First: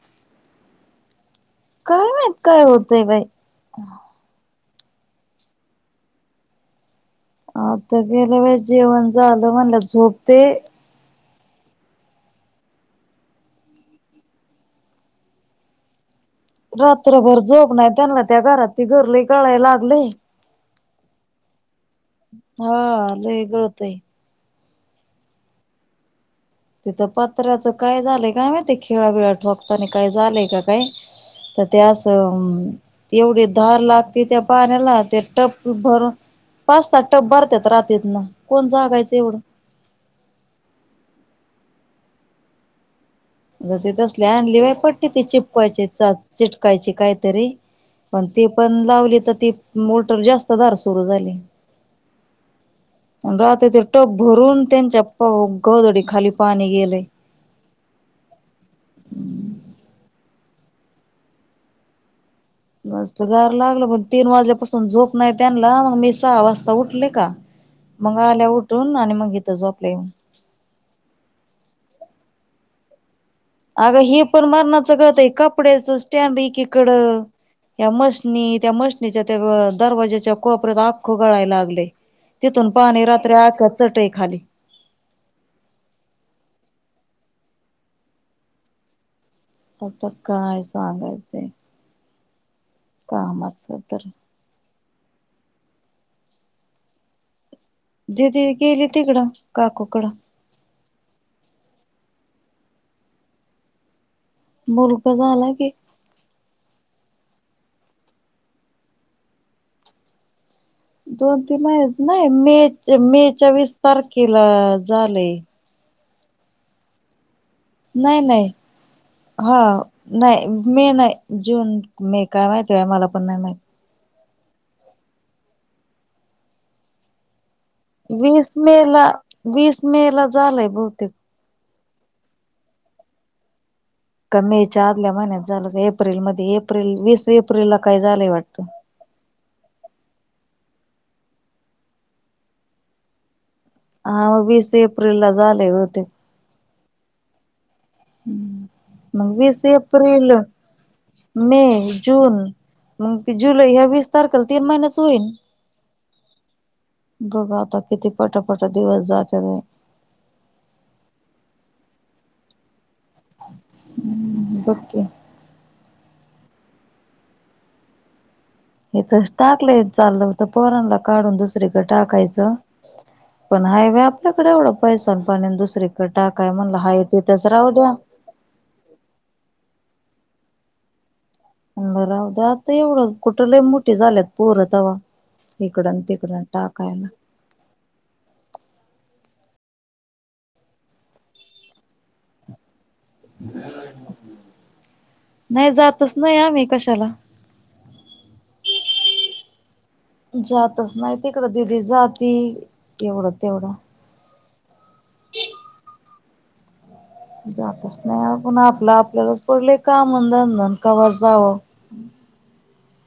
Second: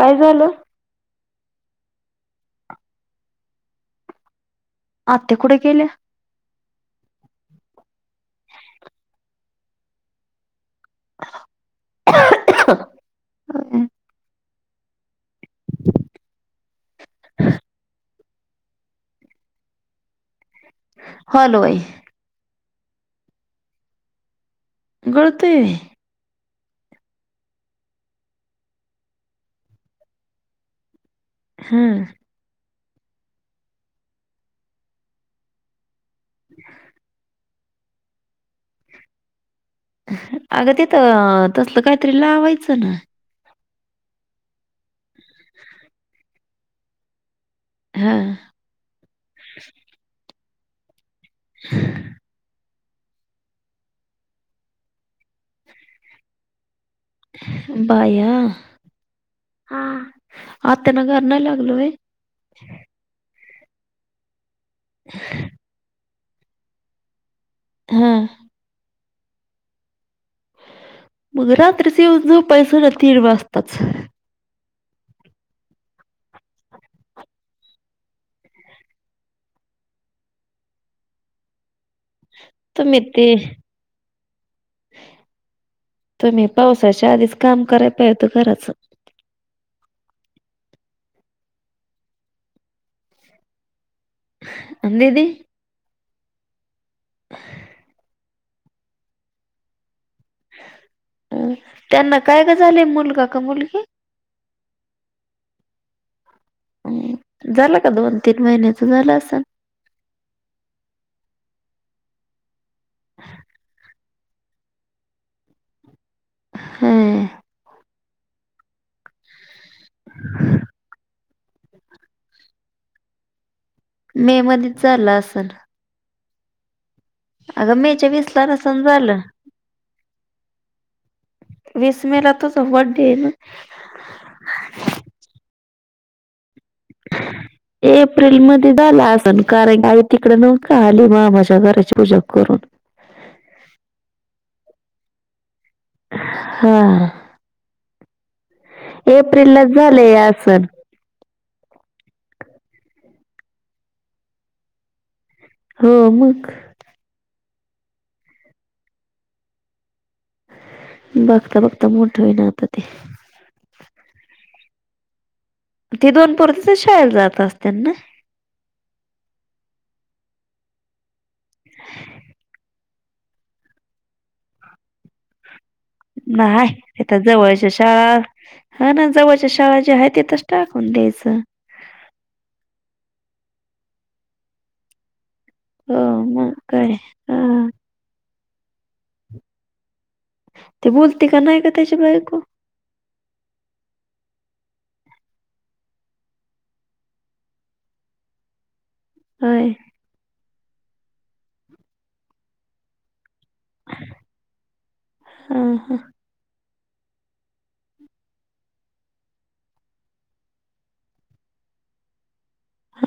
काय झालं. काय मात काय होतय बाई. आता कुड काले आता गेल्या व जेवण झालं म्हणलं झोपते. अ. रात्रभर झोप ग नाही त्यांना त्या घरात ती गरली कळाय लागले. हलो भाई. हा ल गळतय गळते. तिथं पत्र्याचं काय झालंय का ते खेळाबिळा ठोकताना काय झालंय का काय तर हं त्यास एवढी धार लागते त्या पाण्याला ते टप भरून पाचतात टप भर रात्रीत ना कोण जागायचं एवढं अगं ते तर तसलं काहीतरी लावायचं ना ज त तसले आणली बाय पटते ती चिपकायची चिटकायची कायतरी हा पण ती पण लावली तर ती मोटर जास्त दार सुरू झाली. ह. राहत ते टोप भरून त्यांच्या गोधडी खाली पाणी गेलेय. बाया ह. आता त्यांना घर नाही लागलोय. मस्त गार लागलं पण तीन वाजल्यापासून झोप नाही त्यांना मग मी सहा वाजता उठले का. हा मग आल्या उठून आणि मग इथं झोपल्या येऊन. मग रात्रीचे जो पैस ना तीन वाजत. अगं हे पण मरणाचं कळत आहे कपड्याच स्टँड एकीकडं या मशणी त्या मशीणीच्या त्या दरवाज्याच्या कोपऱ्यात आख्खू गळायला लागले. तिथून तुम्ही पाणी ते रात्री आक चटे खाली त्याच्या आधीच काम करायच होत घराच आता काय सांगायचे कामातं तर अं दीदी दिदी केली तिकडा काकुकडा हम त्यांना काय का झाले मुलगा का मुलगी मुलगा झाला की हम् झाला का दोन तीन महिन्याच झालं असल दोन तीन महिने नाही मे मेच्या वीस तारखेला झालेय हम नाही नाही हा नाही मी नाही जून मे काय माहती आहे मला पण नाही माहिती. मे मध्येच झालं असल. वीसला वीस मे नसन ला झालं. वीस मे ला झालंय बहुतेक. वीस मे ला तुझा बडे आहे ना. का मे च्या आदल्या महिन्यात झालं तर एप्रिलमध्ये एप्रिल मध्ये झालं असल कारण का तिकड न का आली मामाच्या घराची पूजा करून. हा मग वीस एप्रिल ला झाले होते. हा. ह म वीस एप्रिललाच झालंय एप्रिल. असन मे जून मगं जुलै ह्या वीस तारखेला तीन महिन्याच होईल. हो मग. बघा आता किती पटपट दिवस जाते. बघता बघता मोठा होई ना आता ते. हम्म बघ की. ते दोन पोर तिथंच शाळेला जात असतील ना. हे तर टाकले चाललं तर पोरांला काढून दुसरीकडे टाकायचं. पण हायवे आपल्याकडे एवढं पैसान पाणे दुसरीक नाही जवळच्या शाळा हा ना जवळच्या शाळा ज्या आहेत टाकून द्यायचं. राहूद्या आता एवढं कुठ लय मोठे झाल्यात पोर इकडन हो तिकडन मग काय टाकायला. हा ते बोलते का नाही का त्याच्या बायको. ह. नाही जातच नाही आम्ही कशाला ह. जातच नाही तिकडं दिदी जाती एवढ. तेवढा. हा हा जातच नाही पण आपलं आपल्यालाच पडलं काम धंद कवा जावं ह.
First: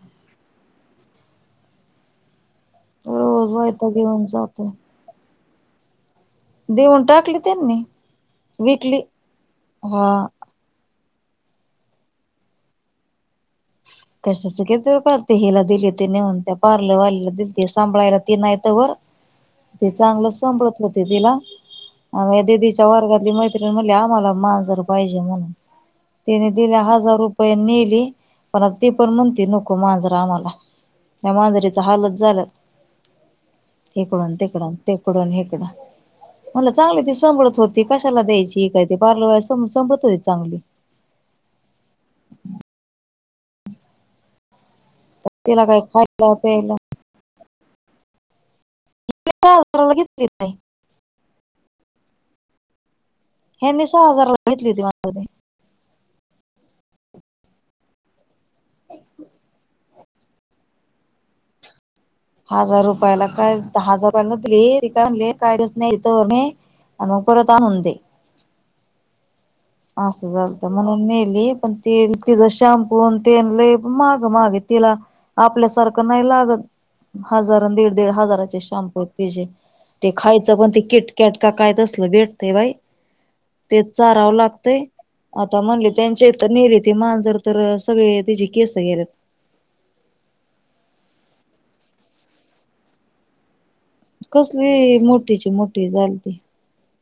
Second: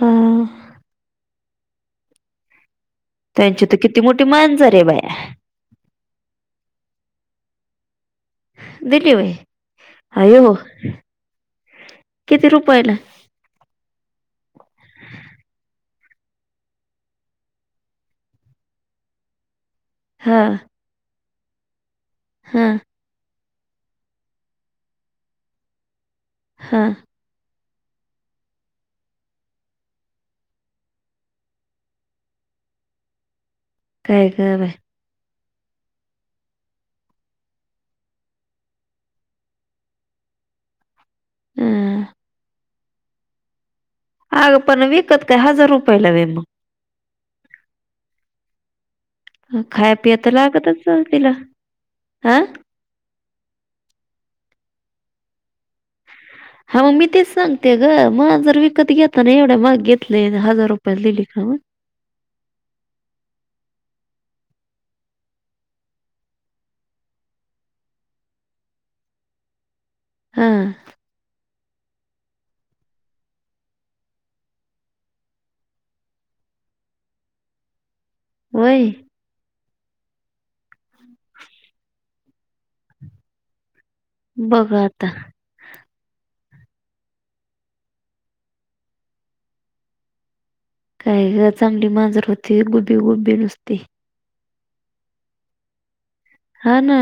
रोज त्यांची तर वैताग किती मोठी येऊन जातोय. मांजर आहे बाई. देऊन टाकली त्यांनी. विकली दिली व्हय. हा. अयो. किती रुपयाला? कशचते हिला दिली ते न म्हण त्या पार्लरवाल्याला दिलीते सांभळायला ती नाही. ते हां, चांगलंसांभाळत होते तिला. हां, दिदीच्या वर्गातली मैत्रिणी म्हणली आम्हाला माांजर पाहिजे म्हणून. तिने दिले हां. हजार रुपये नेले पण आता ती पण म्हणते नको मांजरा आम्हाला. या मांजरीच हाल झालं काय इकडून गं बाई! तिकडून तिकडून हिक कड. मला चांगली ती संांभळत होती कशाला द्यायची ही काय ते पार्ल संांभळत होती चांगली. हम्म! अग पण विकत काय तिला हजार रुपयला व्हय खायला मग. प्यायला सहा खाय हजाराला पिया घेतली तर नाही लागतच असलं तिला हं. हे मी सहा हजारला घेतली होती. [inaudible] हा मग मी तेच सांगते ग मग जर विकत घेताना एवढ्या माग घेतलं हजार रुपया दिली का मगं. [inaudible] हजार रुपयाला काय हजार रुपया न रिक काय दिवस नाहीथ. म्हणून परत आणून दिली. [inaudible] असं झालत हां, म्हणून मेली पण. ते तिचा शॅम्पू ते ल मागं मागे तिला आपल्यासारखं नाही लागत. हजारां दि. दिड हजाराचे होय. शमप आहेते ते खायचं पण ते किटक्याटका कायत असलं भेट. ते बाई तेच चाराव लागतय बघा आता. आता म्हणले त्यांच्या. नेले ते मांजर तर सगळे तचे केस गेलेत. का चांगली मांजर होते गुबे गुबे नुसते. कसली मोठीची मोठी झाली. हा ना.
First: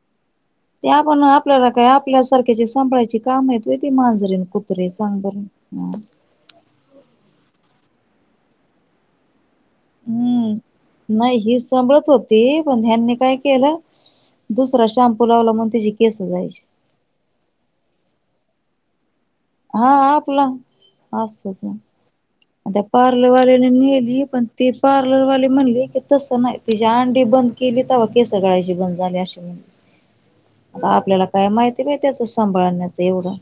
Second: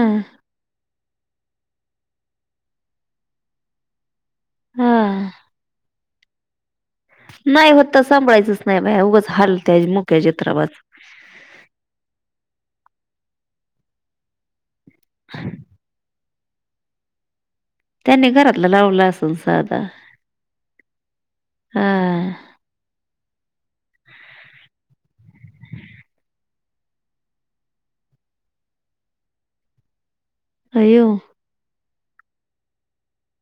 ते आपण आपल्याला काय आपल्यासारख्याचे सांभळायचे काम येतय ती मांजरे. कुत्रे सांग हां. बर. नाही होत सांभाळायचंच नाही बाय उगंच हाल. हम्म नाही हि सांभळत होती पण. त्यांनी काय केलं दुसरा श्यामपू लावला म्हून त्याची केस जायची. त्यांनी घरातलं लावलं अस. हा आपला असत हां. पर. ल वाल्याने नेली पण ती पार्लर वाले म्हणली की तसं नाही तची अंडी बंद केली तर. सकाळ्या ज बंद झालीशी म्हण. [inaudible] आता अय्यो! आपल्याला काय माहिती माहि त्याच सांभाळण्याच एवढं.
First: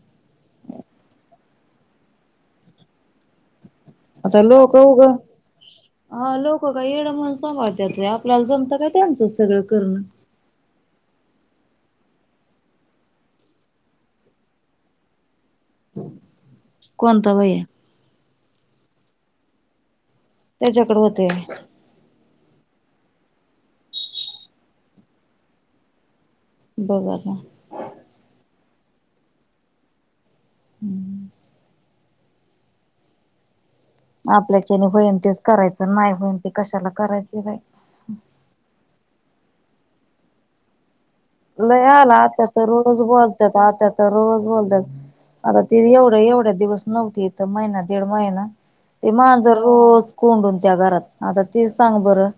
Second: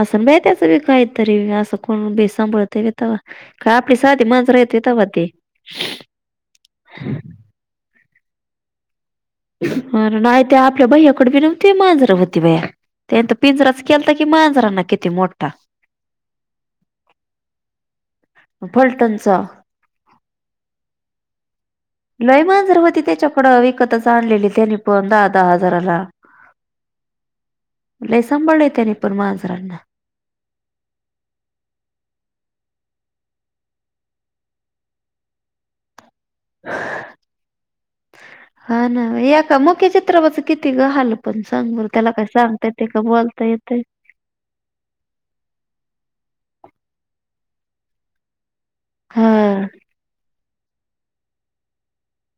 असं ब त्याच बी काहीतरी असं कोण बि सांभळतता. आता लोक उघं हा लोक का येड म्हण सांभाळतत. आपला जमत का त्यांचं सगळं करणं. अर नाही ते आपल्या भै्याकड बी नव्हते माझा होती त्यांत पिंजराच केल तर की मांजराना किती मोठा कोणता व्हय फल्टनचा. त्याच्याकडे होते [inaudible] लयमान सर्व ति त्याच्या. थोड विकत सांलेली तेेनप आ दहा हजारला. बघाला. सांभाळलंय त्याने पण मजरांना. हम्म. आपल्याच्याने होईन तेच करायचं नाही होईन ते कशाला करायचे बा. हा ना या का मुख्य चित्रापच किती हाल. पण सांग नाही बरं त्याला आला काय आता तर सांगता येते रोज का बोलता बोलतात येते आता तर रोज बोलतात. आता ती एवढे एवढे. दिवस नव्हथ महिना दीड महिना ते मांजर हा रोज कोंडून. त्या घरात आता ती सांग बरं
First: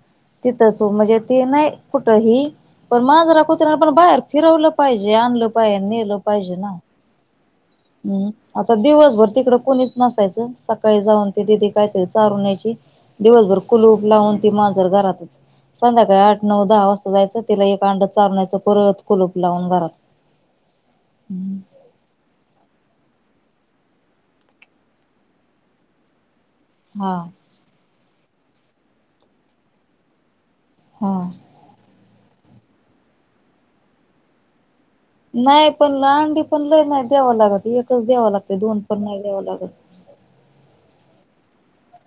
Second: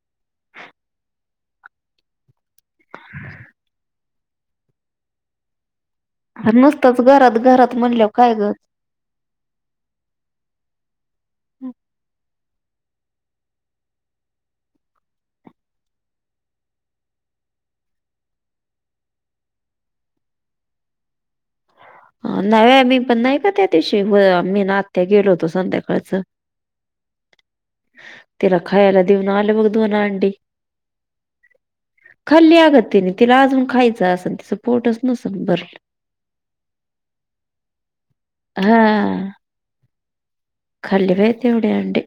तिथंच म्हणजे त नाही कुठही. पण मांजरा कुत्र पण बाहेर फिरवलं पाहिजे आणलं पाहिजे. र नसतच घरात घरात. म्हणल्यावर काय ग हम् आता दिवसभर तिकड कोणीच नसायचं सकाळी जाऊन ते दिदी कायतरी ारून न्याय दिवसभर कुलूप लावून ती मांजर घरातच संध्याकाळी आठ नऊ दहा वाजता जायचं तिला एक अंड चारण्यायचं परवत कुलूप लावून घरात [unintelligible] हम्म नव्या मी पण नाही का त्या दिवशी मी नात्या गेलो होतो संध्याकाळच हा तिरा खा यायला देऊन आलं बघ दो ना अंडी हा खाल्ली आग तिनी तिला अजुन खायचं असल नाही पण लांडी पण लई नाही द्यावं लागत एकच द्याव लागते हा दोन पण नाही द्यावं लागत एव्हढे अंडे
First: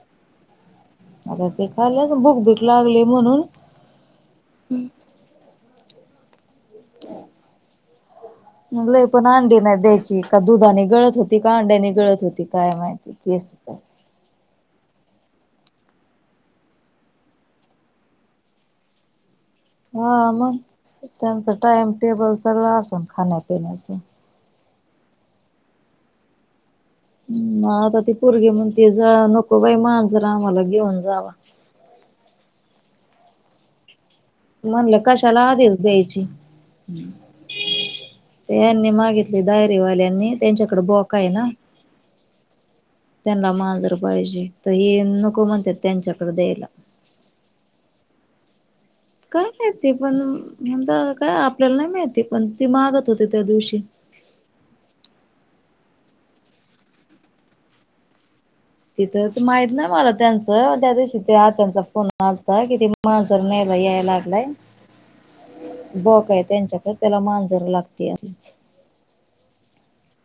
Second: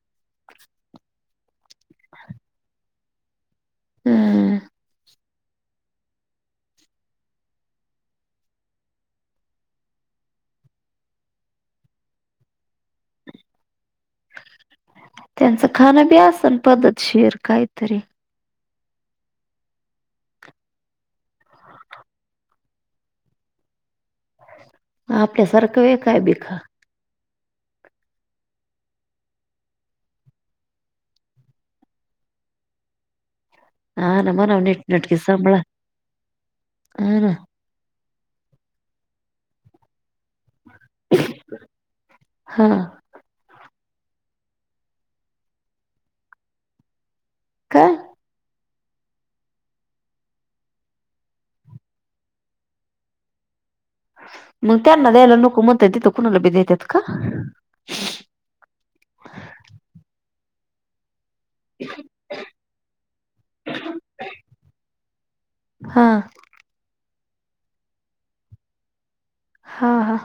आता ते खालंच भुक भीक लागली म्हणून हम्म. ह [inaudible] लय पण अंडी नाही द्यायची का दुधानी गळत होती का अंड्यानी गळत होती काय माहिती केस का त्यांचं खान बी आसन पद्धत शिर काहीतरी हा मग त्यांच टाइम टेबल सगळं आसन खाण्या पिण्याच आपल्यासारखं आहे काय बि खा आता ती पोरगी म्हणते जा नको बाई मांजर आम्हाला घेऊन जावा [inaudible] हा ना म्हणा म्हणल नीटनटकी कशाला सांभाळा आधीच द्यायची हा ना ते यांनी मागितली दायरीवाल्यानी त्यांच्याकडे बोका आहे ना हा त्यांना मांजर पाहिजे तर ह नको म्हणत त्यांच्याकडे द्यायला का काय माहिती पण हे काय आपल्याला नाही माहिती पण ती मागत होते त्या दिवशी मग त्यांना द्यायला नको म्हणत देत कुणाला बी देतात का तिथं माहित नाही मला त्यांचं त्या दिवशी ते आतचा फोन आलता किती मांजर न्यायला याय लागलाय हा बोका आहे त्यांच्याकडे त्याला मांजर लागते असच. हा हा.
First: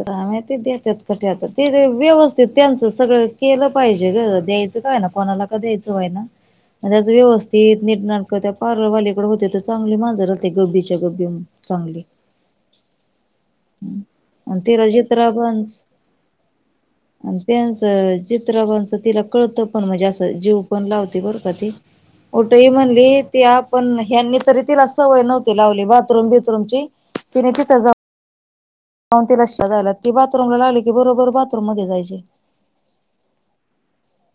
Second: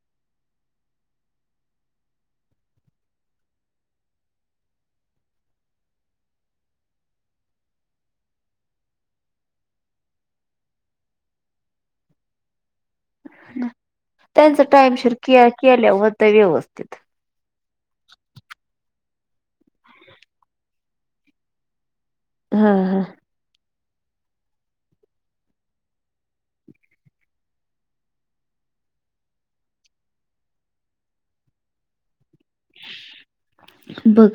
काय माहिती ते देतात का ठेवतात ते व्यवस्थित त्यांचं सगळं केलं पाहिजे ग. द्यायचं काय कोणाला क द्यायचंय होईना. त्याचं व्यवस्थित निटनाक त्या पार्लरवाल्याकडे होते तर चांगली मांजर राहते गब्बीच्या गब्बी. चांगली [inaudible] आणि त्यांचा तिला टाइमशिर जित्राबांच केल्या होत व्यवस्थित आणि त्यांचं चित्रपांचं तिला कळतं पण म्हणजे असं जीव पण लावते बरं का ती होटही हा हा म्हणले ते आप [unintelligible] पण ह्यांनी तरी तिला सवय नव्हती लावली बाथरूम बीथरूमची तिने तिथे जाऊन जाऊन तिला ती बाथरूम लागली की बरोबर बाथरूम मध्ये जायचे बघ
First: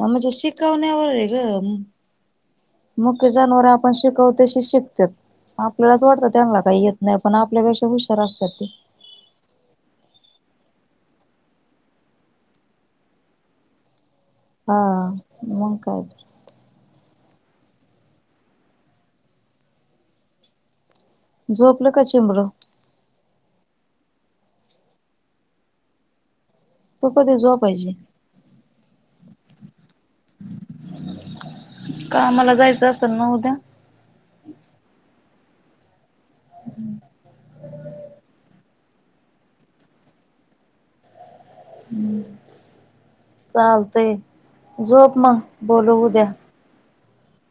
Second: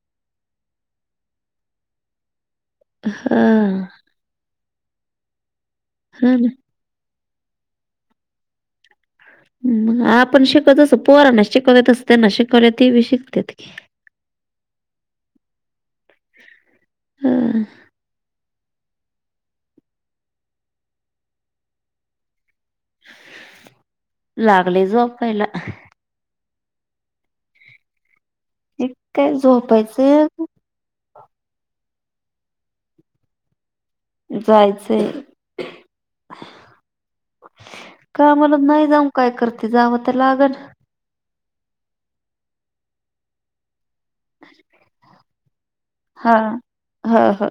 हा म्हणजे शिकवण्यावर आहे ग मुक्या जनावर हां. आपण शिकवतो तशी शिकतात आपल्यालाच वाटतं हां ना. त्यांना काही येत नाही पण आपल्यापेक्षा हुशार असतात ते आपण शिकत असो पोहरांना शिकवत अस त्यांना शिकवले ते शिकत्यात की [inaudible] ह मग काय ह झोपलं का चेंबड. लागले झोपायला. तू कधी झोपायची. एक काय झोपायचंय. कामाला जायचं असेल ना उद्या. जायचंय कामला नाही. जाऊ काय करते जावं तर लागल. हम् ल ते झोप मग बोल उद्या. हा हा.